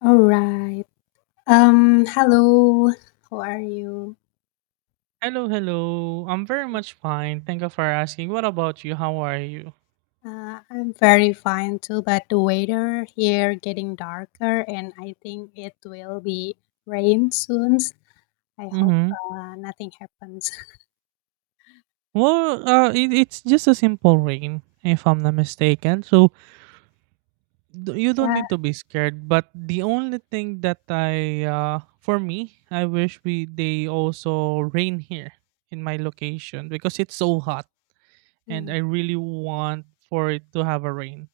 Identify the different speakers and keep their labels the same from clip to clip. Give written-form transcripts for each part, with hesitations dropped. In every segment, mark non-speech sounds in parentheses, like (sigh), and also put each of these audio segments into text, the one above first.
Speaker 1: All right. Hello. How are you?
Speaker 2: Hello, hello. I'm very much fine. Thank you for asking. What about you? How are you?
Speaker 1: I'm very fine too, but the weather here getting darker and I think it will be rain soon. I hope
Speaker 2: Mm-hmm.
Speaker 1: nothing happens. (laughs)
Speaker 2: Well, it's just a simple rain, if I'm not mistaken. So you don't need
Speaker 1: Yeah,
Speaker 2: to be scared. But the only thing that for me, I wish we they also rain here in my location because it's so hot, and
Speaker 1: mm,
Speaker 2: I really want for it to have a rain.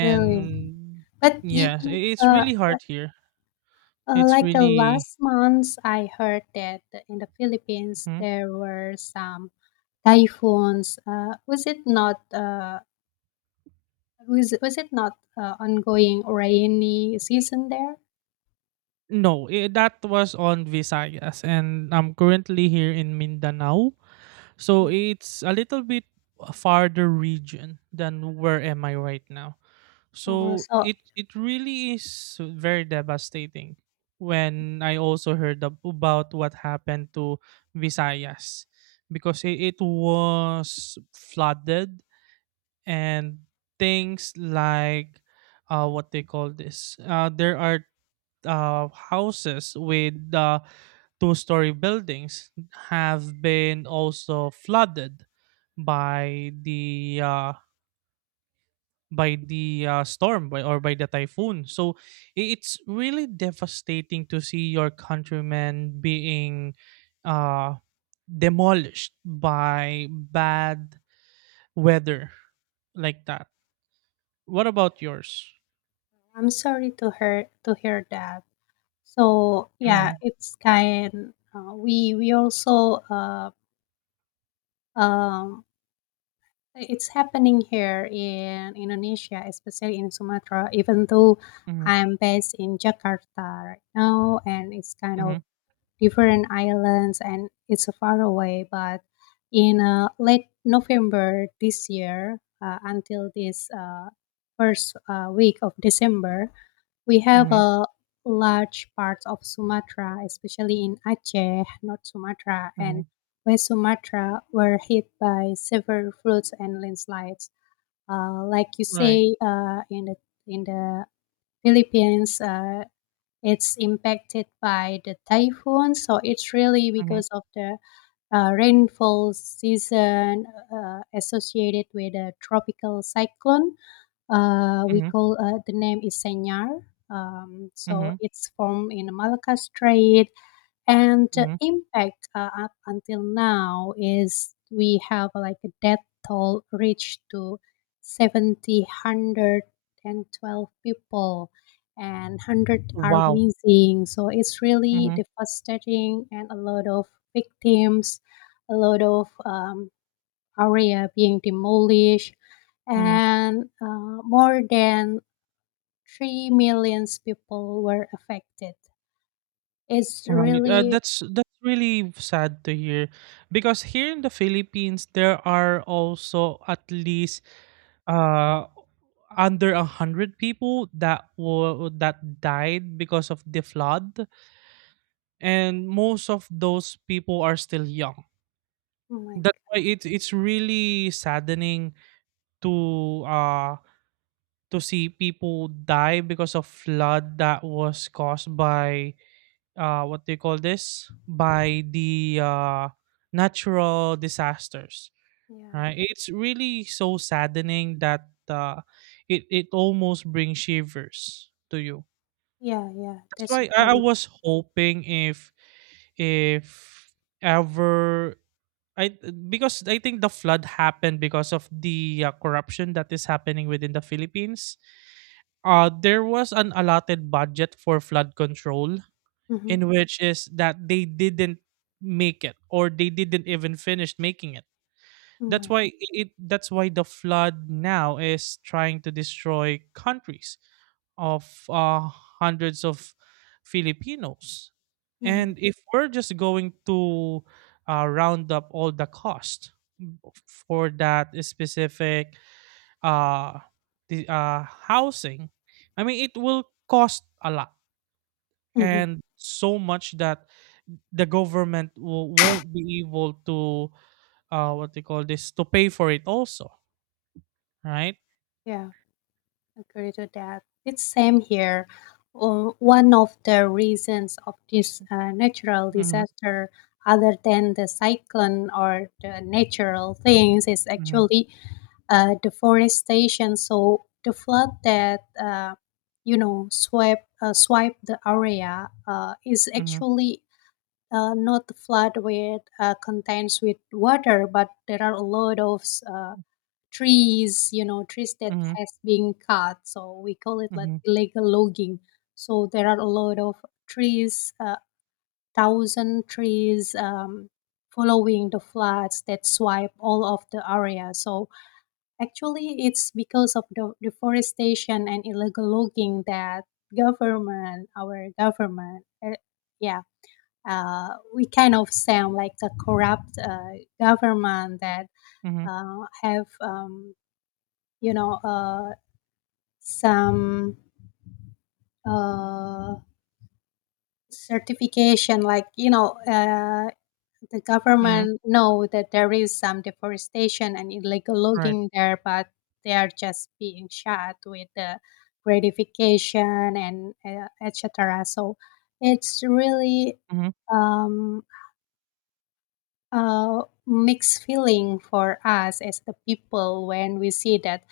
Speaker 1: really. But you,
Speaker 2: yes,
Speaker 1: you,
Speaker 2: it's really
Speaker 1: like,
Speaker 2: hard here. It's really.
Speaker 1: last month, I heard that in the Philippines
Speaker 2: Mm-hmm.
Speaker 1: there were some typhoons. Was it not? Was it not ongoing rainy season there?
Speaker 2: No, that was on Visayas, and I'm currently here in Mindanao. So
Speaker 1: Mm.
Speaker 2: it's a little bit farther region than where am I right now.
Speaker 1: Oh,
Speaker 2: So
Speaker 1: so
Speaker 2: it really is very devastating when I also heard about what happened to Visayas because it was flooded and things like what they call this. There are houses with two-story buildings have been also flooded by the uh, by the storm by, or by the typhoon. So it's really devastating to see your countrymen being uh, demolished by bad weather like that. What about yours?
Speaker 1: I'm sorry to hear that. So yeah,
Speaker 2: Mm-hmm,
Speaker 1: it's kind. We also, um, it's happening here in Indonesia, especially in Sumatra. Even though
Speaker 2: mm-hmm,
Speaker 1: I'm based in Jakarta right now, and it's kind
Speaker 2: mm-hmm,
Speaker 1: of different islands and it's far away. But in late November this year, until this first week of December, we have
Speaker 2: mm-hmm,
Speaker 1: a large parts of Sumatra, especially in Aceh, North Sumatra, and
Speaker 2: mm-hmm.
Speaker 1: West Sumatra, were hit by severe floods and landslides. Like you
Speaker 2: Right.
Speaker 1: say, in the in the Philippines, it's impacted by the typhoon, so it's really
Speaker 2: Mm-hmm,
Speaker 1: because of the rainfall season associated with a tropical cyclone we
Speaker 2: mm-hmm,
Speaker 1: call, the name is senyar. So
Speaker 2: mm-hmm,
Speaker 1: it's formed in the Malacca Strait, and the
Speaker 2: mm-hmm.
Speaker 1: impact up until now is we have like a death toll reached to 70 112 people, and 100 are
Speaker 2: Wow.
Speaker 1: missing. So it's really
Speaker 2: Mhm,
Speaker 1: devastating and a lot of victims, a lot of area being demolished,
Speaker 2: mhm.
Speaker 1: and more than 3 million people were affected. It's
Speaker 2: Right,
Speaker 1: really.
Speaker 2: that's really sad to hear because here in the Philippines there are also at least uh under a hundred people that were that died because of the flood, and most of those people are still young.
Speaker 1: Oh my.
Speaker 2: That's why it's really saddening to uh to see people die because of flood that was caused by what do you call this by the natural disasters,
Speaker 1: Yeah.
Speaker 2: right? It's really so saddening that it almost brings shivers to you.
Speaker 1: Yeah, yeah.
Speaker 2: That's
Speaker 1: That's a
Speaker 2: why I
Speaker 1: very.
Speaker 2: was hoping if ever I, because I think the flood happened because of the corruption that is happening within the Philippines. There was an allotted budget for flood control
Speaker 1: Mhm.
Speaker 2: in which is that they didn't make it or they didn't even finish making it.
Speaker 1: Oh
Speaker 2: That's
Speaker 1: my.
Speaker 2: why it that's why the flood now is trying to destroy countries of hundreds of filipinos,
Speaker 1: Mhm.
Speaker 2: and if we're just going to round up all the cost for that specific uh, the, housing, I mean it will cost a lot
Speaker 1: Mhm.
Speaker 2: and so much that the government won't be able to what they call this to pay for it also, right?
Speaker 1: Yeah, agree to that. It's same here. One of the reasons of this natural
Speaker 2: Mhm,
Speaker 1: disaster, other than the cyclone or the natural things, is
Speaker 2: mhm,
Speaker 1: actually deforestation. So the flood that swept, swipe the area, is
Speaker 2: mhm,
Speaker 1: actually not flood with contains with water, but there are a lot of trees that
Speaker 2: mhm,
Speaker 1: has been cut. So we call it like
Speaker 2: mhm,
Speaker 1: illegal logging. So there are a lot of trees, thousand trees, following the floods that swipe all of the area. So actually, it's because of the deforestation and illegal logging that government, our government, yeah, uh, we kind of sound like a corrupt government that
Speaker 2: mhm,
Speaker 1: have, you know uh, some uh, certification, the
Speaker 2: mhm,
Speaker 1: government know that there is some deforestation and illegal
Speaker 2: right,
Speaker 1: logging there, but they are just being shot with the gratification and etc., so it's really
Speaker 2: mhm,
Speaker 1: um, mixed feeling for us as the people when we see that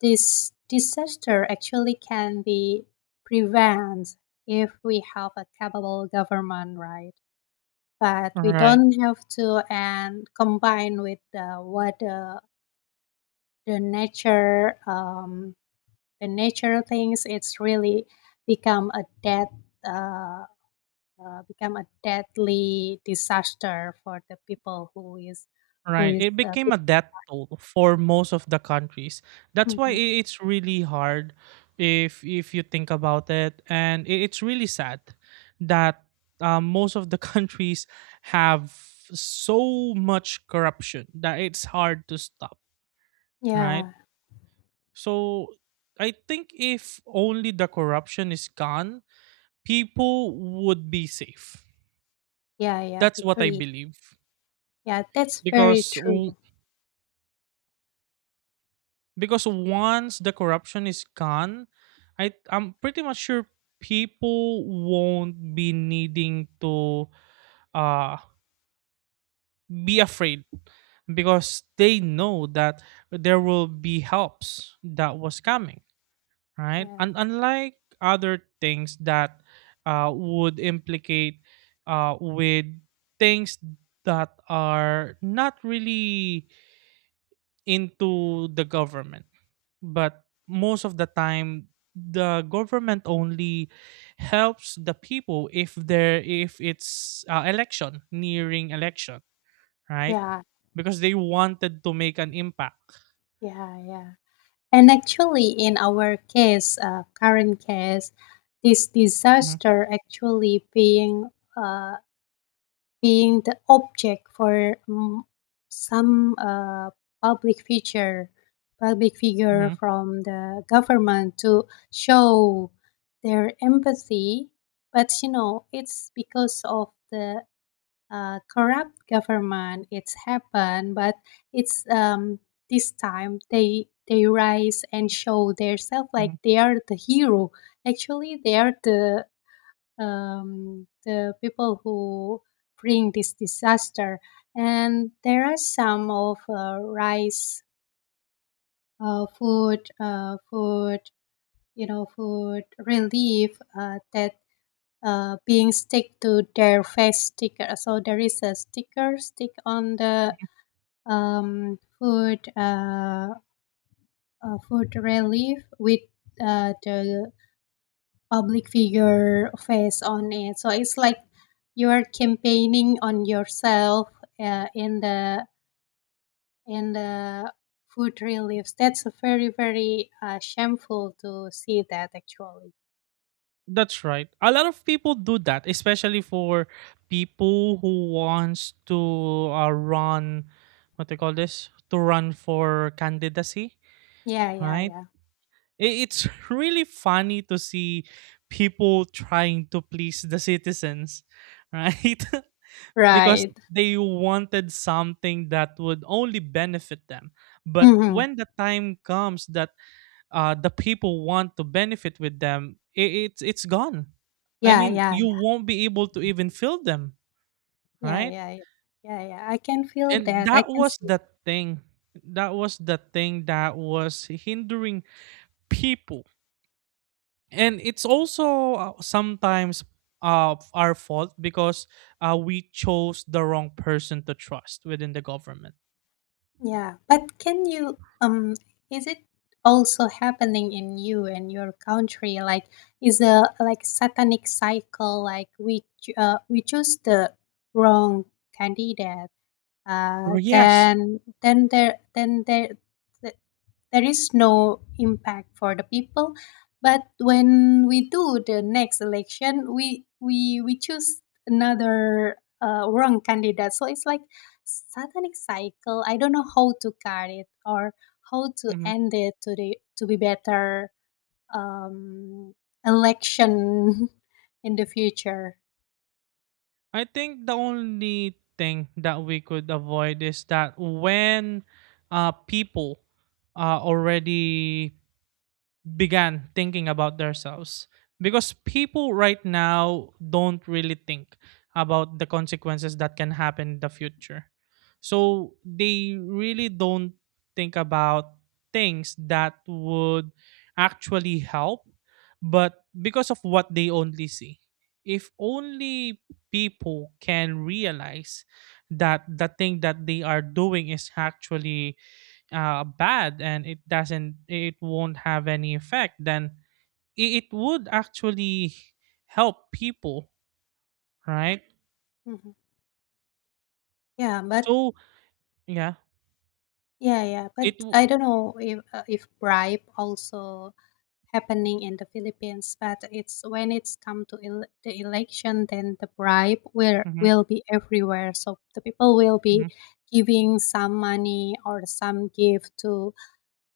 Speaker 1: this disaster actually can be prevented if we have a capable government, right? But we
Speaker 2: right.
Speaker 1: don't have to and combine with what the nature, the nature things. It's really become a death. Uh, become a deadly disaster for the people who is who
Speaker 2: Right.
Speaker 1: is
Speaker 2: It
Speaker 1: uh,
Speaker 2: became a death toll for most of the countries. That's why
Speaker 1: Mhm.
Speaker 2: it's really hard if you think about it, and it's really sad that most of the (laughs) countries have so much corruption that it's hard to stop. Right.
Speaker 1: Yeah,
Speaker 2: So I think if only the corruption is gone, people would be safe.
Speaker 1: yeah, yeah,
Speaker 2: That's what I
Speaker 1: agree.
Speaker 2: believe
Speaker 1: Yeah, that's very
Speaker 2: because
Speaker 1: true.
Speaker 2: because once the corruption is gone I'm pretty much sure people won't be needing to uh be afraid because they know that there will be helps that was coming, right?
Speaker 1: Yeah,
Speaker 2: And unlike other things that would implicate with things that are not really into the government, but most of the time the government only helps the people if there if it's election nearing election, right?
Speaker 1: yeah,
Speaker 2: Because they wanted to make an impact.
Speaker 1: yeah, yeah. And actually, in our case, current case, this
Speaker 2: Mhm,
Speaker 1: disaster actually being uh, the object for some public figure,
Speaker 2: mhm,
Speaker 1: from the government to show their empathy. But you know, it's because of the corrupt government. It's happened, but it's this time they rise and show themselves
Speaker 2: mhm.
Speaker 1: like they are the hero. Actually, they are the people who bring this disaster. And there are some of rice, food, food, you know, food relief that being stick to their face sticker. So there is a sticker stick on the food, relief with the public figure face on it. So it's like you're campaigning on yourself in the in the food reliefs. That's very very shameful to see that actually.
Speaker 2: That's right, a lot of people do that especially for people who wants to run what they call this to run for candidacy,
Speaker 1: Yeah, yeah,
Speaker 2: right? I-
Speaker 1: yeah.
Speaker 2: It's (laughs) really funny to see people trying to please the citizens, right? (laughs) Because
Speaker 1: Right.
Speaker 2: they wanted something that would only benefit them. But
Speaker 1: Mm-hmm.
Speaker 2: when the time comes that the people want to benefit with them, I it's gone. I
Speaker 1: Yeah,
Speaker 2: mean,
Speaker 1: yeah.
Speaker 2: you won't be able to even fill them,
Speaker 1: Yeah,
Speaker 2: right?
Speaker 1: yeah, yeah. Yeah, yeah. I can feel
Speaker 2: And
Speaker 1: that. I
Speaker 2: that
Speaker 1: can
Speaker 2: was
Speaker 1: see that.
Speaker 2: the thing. That was the thing that was hindering people, and it's also sometimes our fault because we chose the wrong person to trust within the government.
Speaker 1: Yeah. But can you, is it also happening in you and your country, like is a like satanic cycle, like we choose the wrong candidate.
Speaker 2: Or yes.
Speaker 1: Then there there is no impact for the people, but when we do the next election, we choose another wrong candidate. So it's like satanic cycle, I don't know how to cut it or how to
Speaker 2: Mhm.
Speaker 1: end it to the to be better um election (laughs) in the future.
Speaker 2: I think the only thing that we could avoid is that when people already began thinking about themselves, because people right now don't really think about the consequences that can happen in the future, so they really don't think about things that would actually help but because of what they only see. If only people can realize that the thing that they are doing is actually bad and it doesn't it won't have any effect, then it would actually help people, right?
Speaker 1: Mhm. yeah but
Speaker 2: So yeah.
Speaker 1: yeah, but
Speaker 2: it w-
Speaker 1: I don't know if bribe also happening in the Philippines, but it's when it's come to the election, then the bribe will
Speaker 2: mhm,
Speaker 1: will be everywhere. So the people will be
Speaker 2: mhm,
Speaker 1: giving some money or some gift to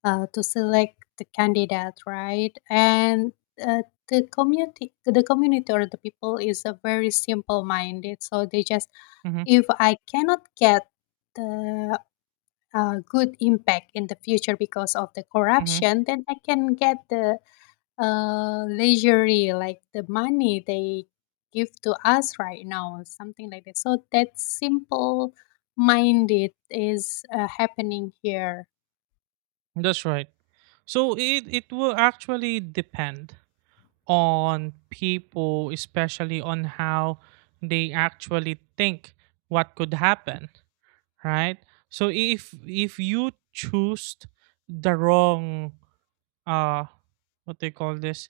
Speaker 1: uh, to select the candidate, right? And uh, the community, or the people is a very simple minded. So they just,
Speaker 2: mhm,
Speaker 1: if I cannot get the good impact in the future because of the
Speaker 2: mhm.
Speaker 1: corruption, then I can get the leisurely, like the money they give to us right now, something like that. So that simple minded is happening here.
Speaker 2: That's right, so it will actually depend on people especially on how they actually think what could happen, right? So if you choose the wrong uh what they call this,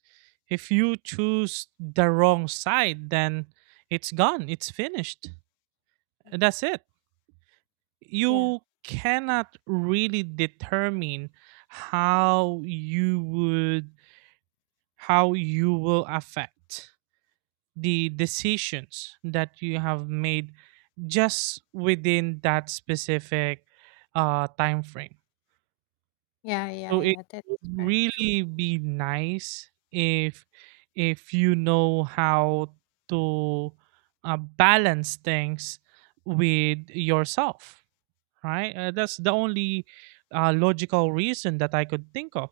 Speaker 2: if you choose the wrong side then it's gone, it's finished, that's it.
Speaker 1: Yeah,
Speaker 2: You cannot really determine how you would how you will affect the decisions that you have made just within that specific time frame.
Speaker 1: yeah, yeah,
Speaker 2: So it
Speaker 1: yeah.
Speaker 2: would
Speaker 1: That's very true.
Speaker 2: really be nice if you know how to balance things with yourself, right? That's the only logical reason that I could think of.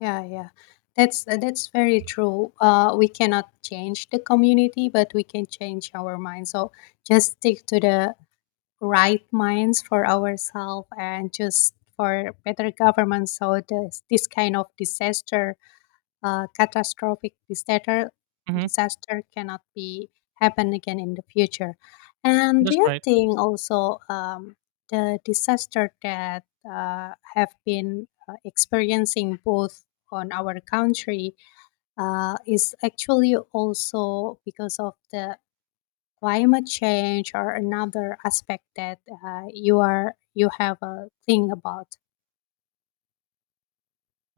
Speaker 1: Yeah, yeah. That's very true. We cannot change the community, but we can change our mind. So just stick to the right minds for ourselves and just for better government, so this kind of disaster, catastrophic disaster
Speaker 2: Hmm.
Speaker 1: disaster cannot be happen again in the future. And do
Speaker 2: That's
Speaker 1: you
Speaker 2: right.
Speaker 1: think also, the disaster that have been experiencing both on our country, is actually also because of the climate change or another aspect that you have a thing about?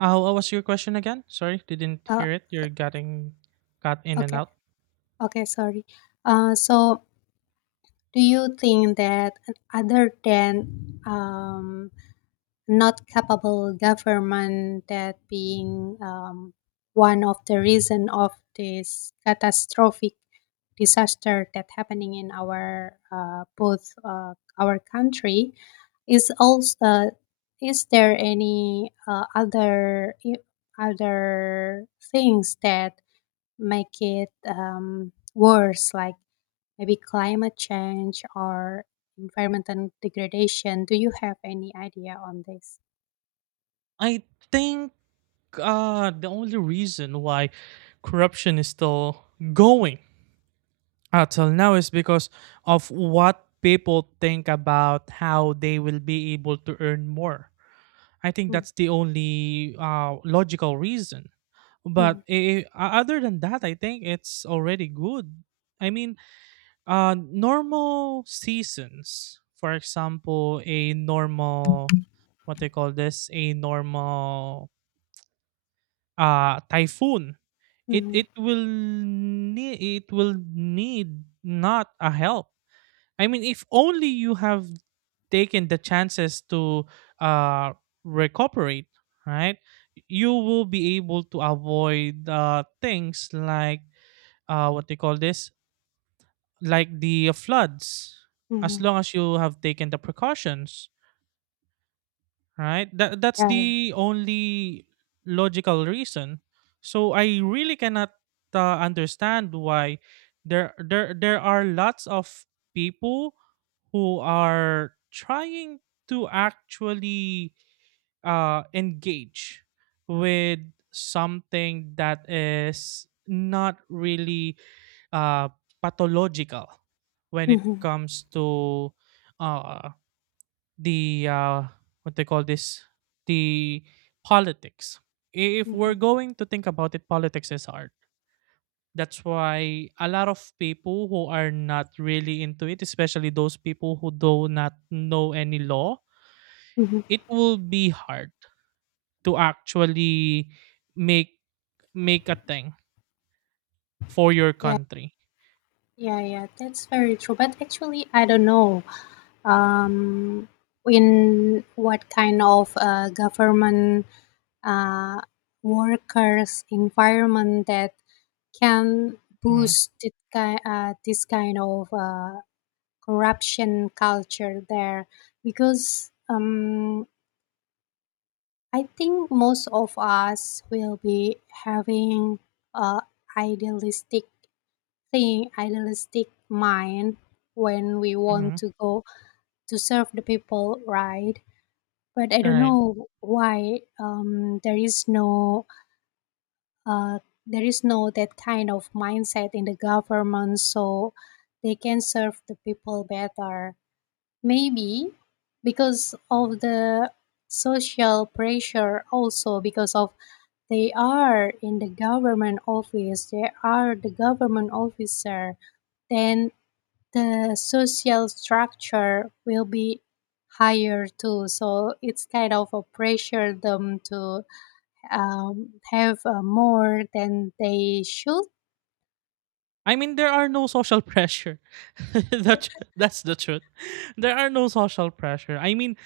Speaker 2: What was your question again? Sorry, didn't
Speaker 1: Uh,
Speaker 2: hear it. You're getting got in and
Speaker 1: okay,
Speaker 2: out.
Speaker 1: okay, sorry. Uh, so Do you think that other than, not capable government that being, one of the reason of this catastrophic disaster that happening in our both, our country is also, is there any other other things that make it worse, like maybe climate change or environmental degradation. Do you have any idea on this?
Speaker 2: I think the only reason why corruption is still going until now is because of what people think about how they will be able to earn more. I think
Speaker 1: Mm,
Speaker 2: that's the only logical reason.
Speaker 1: mm,
Speaker 2: But other than that, I think it's already good. I mean, normal seasons, for example, a normal, what they call this, a normal typhoon. It
Speaker 1: mhm,
Speaker 2: it will need not a help. I mean, if only you have taken the chances to uh, recuperate, right? You will be able to avoid things like what they call this, like the floods, as
Speaker 1: mhm.
Speaker 2: long as you have taken the precautions, right? That that's
Speaker 1: Yeah, yeah.
Speaker 2: the only logical reason. So I really cannot understand why there there are lots of people who are trying to actually engage with something that is not really uh, pathological when it
Speaker 1: Mhm,
Speaker 2: comes to uh, the what they call this the politics. If
Speaker 1: mhm,
Speaker 2: we're going to think about it, politics is art. That's why a lot of people who are not really into it, especially those people who do not know any law,
Speaker 1: mhm.
Speaker 2: it will be hard to actually make make a thing for your
Speaker 1: Yeah,
Speaker 2: country.
Speaker 1: yeah, yeah. That's very true. But actually, I don't know. Um, in what kind of government uh, workers environment that can
Speaker 2: Mhm,
Speaker 1: boost it, this kind of corruption culture there, because I think most of us will be having a idealistic thing, idealistic mind when we want
Speaker 2: mhm,
Speaker 1: to go to serve the people, right? But I don't
Speaker 2: right.
Speaker 1: know why, uh, there is no that kind of mindset in the government, so they can serve the people better. Maybe because of the social pressure, also because of they are in the government office, they are the government officer, then the social structure will be higher too. So it's kind of a pressure them to, have more than they should.
Speaker 2: I mean, there are no social pressure. (laughs) That that's the truth. There are no social pressure.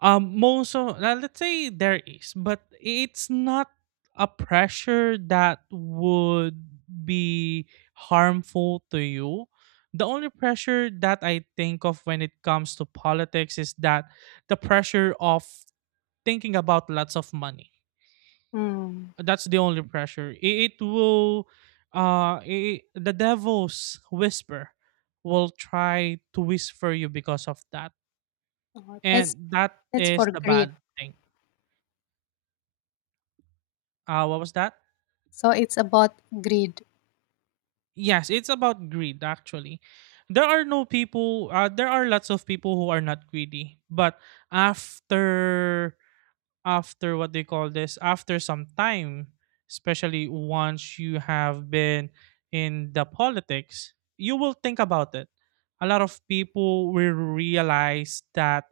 Speaker 2: Most of, let's say there is, but it's not a pressure that would be harmful to you. The only pressure that I think of when it comes to politics is that the pressure of thinking about lots of money.
Speaker 1: Mm.
Speaker 2: That's the only pressure. The devil's whisper will try to whisper you because of that,
Speaker 1: Oh. That's
Speaker 2: and that
Speaker 1: that's
Speaker 2: is
Speaker 1: for
Speaker 2: the
Speaker 1: greed.
Speaker 2: bad thing. What was that?
Speaker 1: So it's about greed.
Speaker 2: Yes, it's about greed actually. There are no people there are lots of people who are not greedy, but after after what they call this, after some time, especially once you have been in the politics, you will think about it. A lot of people will realize that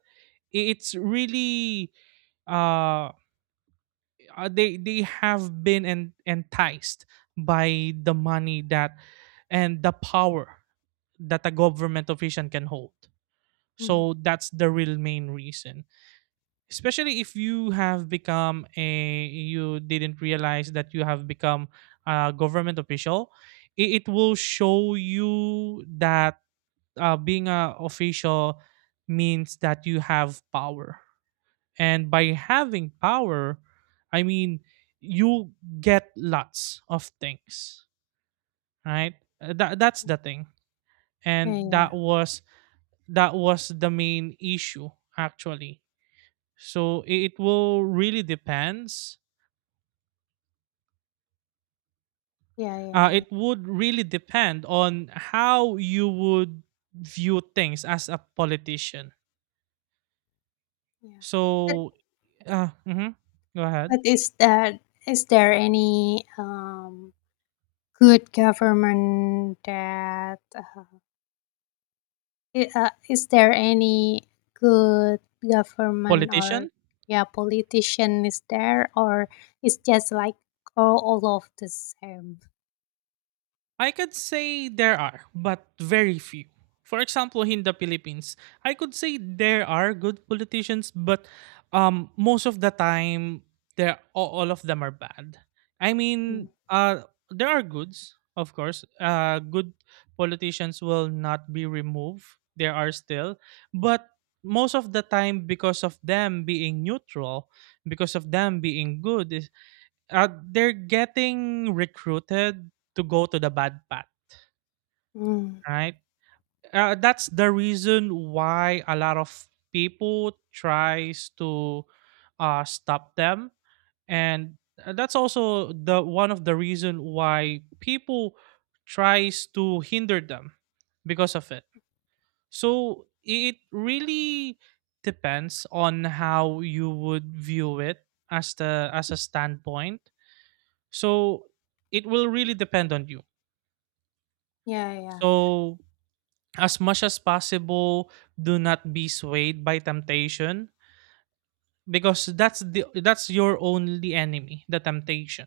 Speaker 2: it's really uh they have been enticed by the money that and the power that a government official can hold.
Speaker 1: Hmm.
Speaker 2: So that's the real main reason. Especially if you have become a you didn't realize that you have become a government official, it will show you that being a official means that you have power. And by having power, I mean you get lots of things, right? That that's the thing.
Speaker 1: Yeah,
Speaker 2: And
Speaker 1: yeah,
Speaker 2: that was the main issue actually, so it will really depends
Speaker 1: yeah, yeah, yeah, yeah,
Speaker 2: it would really depend on how you would view things as a politician.
Speaker 1: yeah. But
Speaker 2: So uh, mhm, go ahead.
Speaker 1: but is that, is there any good government that is there any good government or
Speaker 2: Politician,
Speaker 1: yeah politician, is there, or it's just like all of the same?
Speaker 2: I could say there are, but very few. For example, in the Philippines, I could say there are good politicians, but most of the time, they're all of them are bad. I
Speaker 1: Mm.
Speaker 2: mean, there are goods, of course. Good politicians will not be removed. There are still, but most of the time, because of them being neutral, because of them being good, they're getting recruited to go to the bad path,
Speaker 1: Mm.
Speaker 2: right? That's the reason why a lot of people tries to stop them, and that's also the one of the reason why people tries to hinder them because of it. So it really depends on how you would view it as the as a standpoint. So it will really depend on you.
Speaker 1: Yeah, yeah.
Speaker 2: So as much as possible, do not be swayed by temptation because that's the that's your only enemy, the temptation.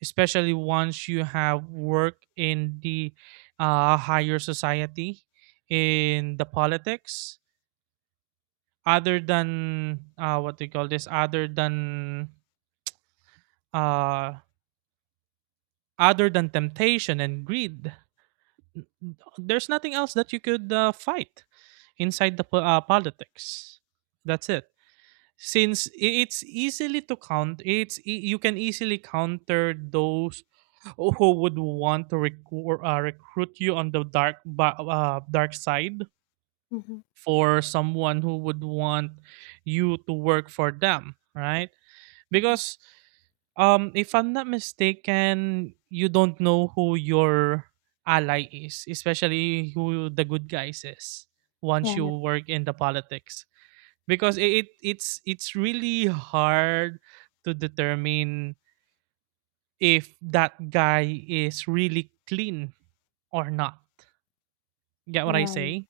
Speaker 2: Especially once you have work in the higher society, in the politics, other than what do you call this? Uh, other than temptation and greed, there's nothing else that you could fight inside the politics. That's it. It's easily to count, you can easily counter those who would want to recruit you on the dark side,
Speaker 1: Mm-hmm.
Speaker 2: for someone who would want you to work for them, right?
Speaker 1: Mm-hmm.
Speaker 2: Because if I'm not mistaken, you don't know who your ally is, especially who the good guys is once you
Speaker 1: Yeah,
Speaker 2: work in the politics. Because it's really hard to determine if that guy is really clean or not. Get what I
Speaker 1: yeah,
Speaker 2: say?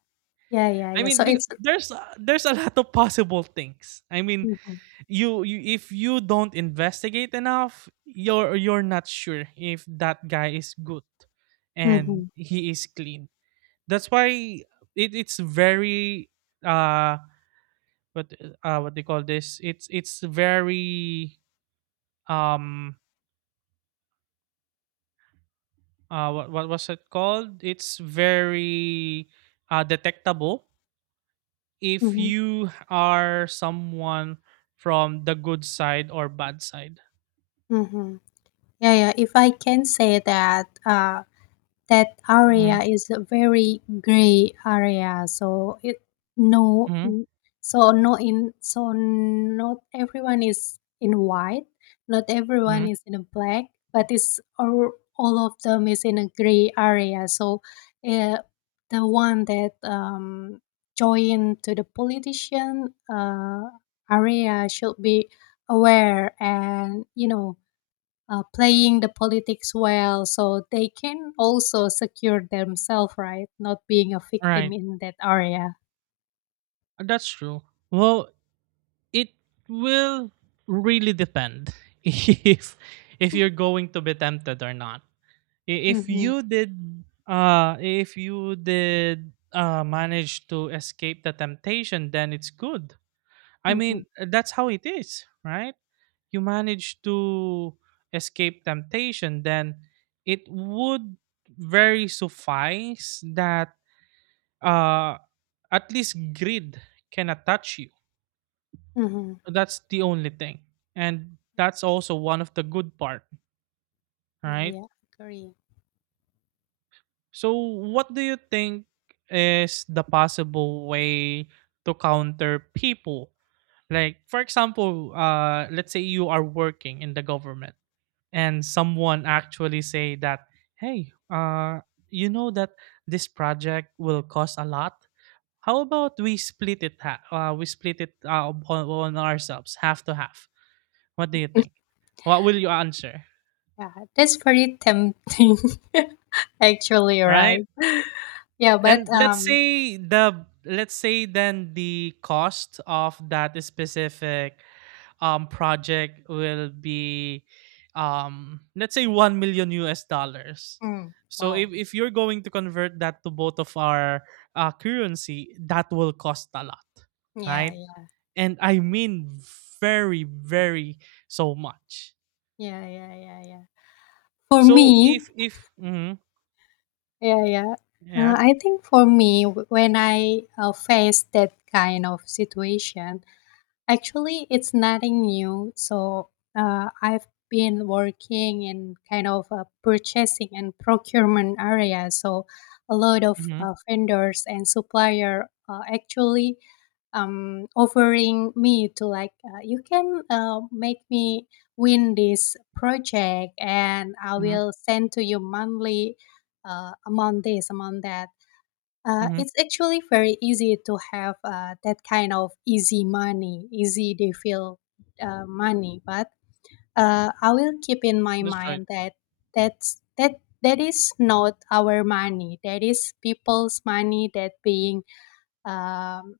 Speaker 1: yeah, yeah,
Speaker 2: I
Speaker 1: yeah.
Speaker 2: mean,
Speaker 1: So it's.
Speaker 2: there's a lot of possible things. I mean,
Speaker 1: Mm-hmm.
Speaker 2: you, if you don't investigate enough, you're not sure if that guy is good
Speaker 1: Mm-hmm.
Speaker 2: and he is clean. That's why it's very, uh what what they call this, it's very, um what was it called, it's very detectable if
Speaker 1: Mm-hmm.
Speaker 2: you are someone from the good side or bad side.
Speaker 1: Mm-hmm. Yeah, yeah. If I can say that, that
Speaker 2: Mm-hmm,
Speaker 1: area is a very gray area. so it no,
Speaker 2: mm-hmm,
Speaker 1: n- so no in so not everyone is in white, not everyone
Speaker 2: mm-hmm.
Speaker 1: is in a black, but it's all of them is in a gray area. So, uh, the one that join to the politician area should be aware, and playing the politics well, so they can also secure themselves, right, not being a victim
Speaker 2: Right.
Speaker 1: in that area.
Speaker 2: That's true. Well, it will really depend (laughs) if you're going to be tempted or not. If
Speaker 1: Mm-hmm,
Speaker 2: you did uh if you did uh manage to escape the temptation, then it's good. I
Speaker 1: mm-hmm,
Speaker 2: mean, that's how it is, right? You manage to escape temptation, then it would very suffice that uh at least greed cannot touch you.
Speaker 1: mm-hmm.
Speaker 2: That's the only thing, and that's also one of the good part,
Speaker 1: Yeah,
Speaker 2: right?
Speaker 1: yeah, agree.
Speaker 2: So what do you think is the possible way to counter people? Like, for example, let's say you are working in the government and someone actually say that, "Hey, you know that this project will cost a lot. How about we we split it on ourselves, half to half? What do you think? What will you answer?"
Speaker 1: Yeah, that's very tempting. (laughs) Actually, right.
Speaker 2: Right.
Speaker 1: Yeah, but
Speaker 2: And let's say then the cost of that specific, project will be, let's say, $1 million.
Speaker 1: mm,
Speaker 2: so if,
Speaker 1: wow,
Speaker 2: if you're going to convert that to both of our currency, that will cost a lot,
Speaker 1: yeah,
Speaker 2: right?
Speaker 1: yeah,
Speaker 2: And I mean, very very, so much.
Speaker 1: yeah, yeah, yeah, yeah, for
Speaker 2: So
Speaker 1: me,
Speaker 2: if Mhm.
Speaker 1: yeah, yeah.
Speaker 2: Yeah.
Speaker 1: I think for me, when I face that kind of situation. Actually, it's nothing new. So I've been working in kind of a purchasing and procurement area. So a lot of
Speaker 2: Hmm.
Speaker 1: vendors and supplier, actually, offering me to like, you can, make me win this project and I
Speaker 2: Hmm.
Speaker 1: will send to you monthly, amount this amount that.
Speaker 2: Hmm.
Speaker 1: It's actually very easy to have that kind of easy money, easy they feel money. But I will keep in my
Speaker 2: That's right.
Speaker 1: mind that that's that that is not our money. That is people's money. That being, um,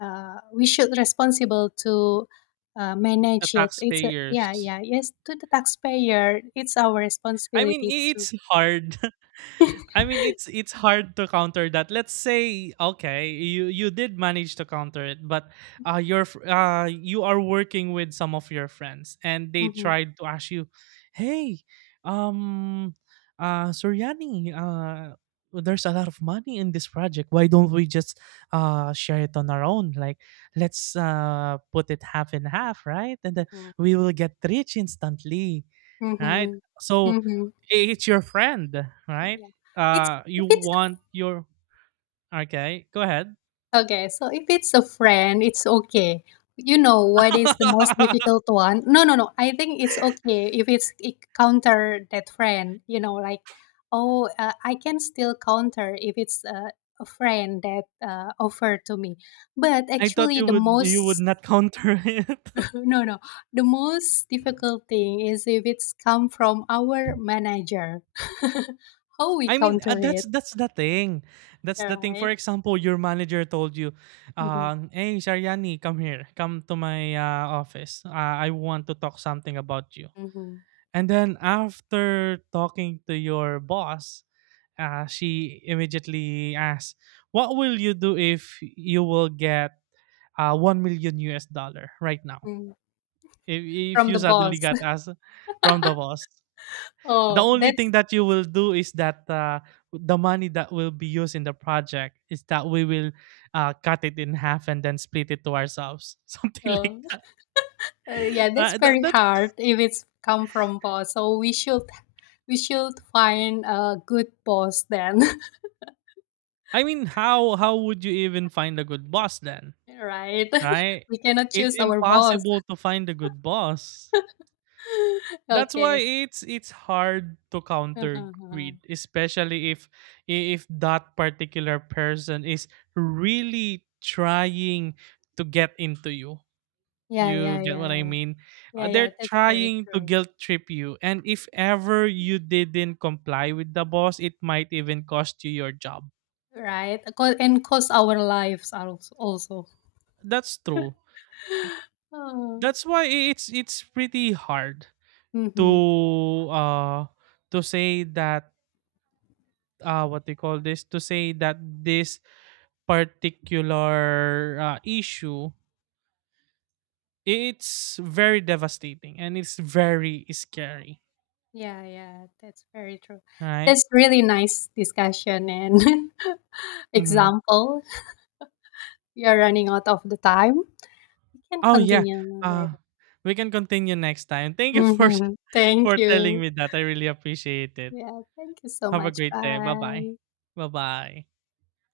Speaker 1: we should responsible to
Speaker 2: The
Speaker 1: manage it. Yeah,
Speaker 2: taxpayers.
Speaker 1: yeah, yes to the taxpayer. It's our
Speaker 2: I mean,
Speaker 1: responsibility to.
Speaker 2: it's hard. (laughs) I mean, it's hard to counter that. Let's say, okay, you did manage to counter it, but you are working with some of your friends, and they
Speaker 1: Hmm,
Speaker 2: tried to ask you, "Hey, um, Suryani, there's a lot of money in this project. Why don't we just share it on our own? Like, let's put it half and half, right? And then
Speaker 1: hmm,
Speaker 2: we will get rich instantly, right?"
Speaker 1: hmm,
Speaker 2: So
Speaker 1: hmm.
Speaker 2: it's your friend, right?
Speaker 1: Yeah, it's if
Speaker 2: You
Speaker 1: it's a
Speaker 2: want your. Okay, go ahead.
Speaker 1: okay, so if it's a friend, it's okay. You know what
Speaker 2: (laughs)
Speaker 1: is the most difficult one? No, no, no. I think it's okay if it counter that friend. You know, like, oh, I can still counter if it's a friend that offered to me. But
Speaker 2: I thought
Speaker 1: actually,
Speaker 2: you
Speaker 1: the
Speaker 2: would you would
Speaker 1: most,
Speaker 2: not counter it. (laughs)
Speaker 1: (laughs) no, no, the most difficult thing is if it's come from our manager. (laughs) How we
Speaker 2: I mean,
Speaker 1: counter
Speaker 2: that's
Speaker 1: it,
Speaker 2: that's the thing. That's the thing.
Speaker 1: right?
Speaker 2: For example, your manager told you,
Speaker 1: Mm-hmm,
Speaker 2: "Hey, Sharyani, come here. Come to my office. I want to talk something about you."
Speaker 1: mm-hmm,
Speaker 2: And then after talking to your boss, she immediately asks, "What will you do if you will get $1 million right now?
Speaker 1: mm-hmm.
Speaker 2: If, if
Speaker 1: From
Speaker 2: you
Speaker 1: the
Speaker 2: suddenly
Speaker 1: boss.
Speaker 2: got asked from the boss, the
Speaker 1: Oh,
Speaker 2: only thing that you will do is that, the money that will be used in the project is that we will cut it in half and then split it to ourselves," (laughs) something
Speaker 1: oh,
Speaker 2: like that.
Speaker 1: (laughs) yeah, that's
Speaker 2: Uh, that
Speaker 1: very
Speaker 2: that's,
Speaker 1: hard if it's come from boss. So we should find a good boss then,
Speaker 2: I mean, how would you even find a good boss then,
Speaker 1: (laughs) right?
Speaker 2: right?
Speaker 1: (laughs) We cannot
Speaker 2: It's
Speaker 1: choose our boss.
Speaker 2: impossible to find a good boss.
Speaker 1: (laughs)
Speaker 2: That's why
Speaker 1: Okay.
Speaker 2: it's hard to
Speaker 1: (laughs)
Speaker 2: counter
Speaker 1: Yeah,
Speaker 2: greed, especially if that particular person is really trying to get into you.
Speaker 1: yeah,
Speaker 2: You
Speaker 1: yeah,
Speaker 2: get what I mean?
Speaker 1: yeah, yeah.
Speaker 2: They're
Speaker 1: That's very
Speaker 2: trying to
Speaker 1: true,
Speaker 2: guilt trip you, and if ever you didn't comply with the boss, it might even cost you your job.
Speaker 1: right? And cost our lives also.
Speaker 2: That's true.
Speaker 1: (gasps) (laughs) Oh,
Speaker 2: That's why it's pretty hard
Speaker 1: hmm.
Speaker 2: to say that, what they call this, to say that this particular, issue, it's very devastating and it's very scary,
Speaker 1: Yeah, yeah, that's very true.
Speaker 2: right?
Speaker 1: That's really nice discussion and (laughs)
Speaker 2: Hmm.
Speaker 1: example. You're running out of the time. We can
Speaker 2: Oh yeah.
Speaker 1: continue
Speaker 2: Uh,
Speaker 1: later.
Speaker 2: we can continue next time. Thank you for
Speaker 1: (laughs)
Speaker 2: (laughs)
Speaker 1: Thank
Speaker 2: for
Speaker 1: you.
Speaker 2: telling me that. I really appreciate it.
Speaker 1: Yeah, thank you so
Speaker 2: Have a
Speaker 1: much.
Speaker 2: great day. Bye bye.
Speaker 1: Bye.
Speaker 2: Bye bye.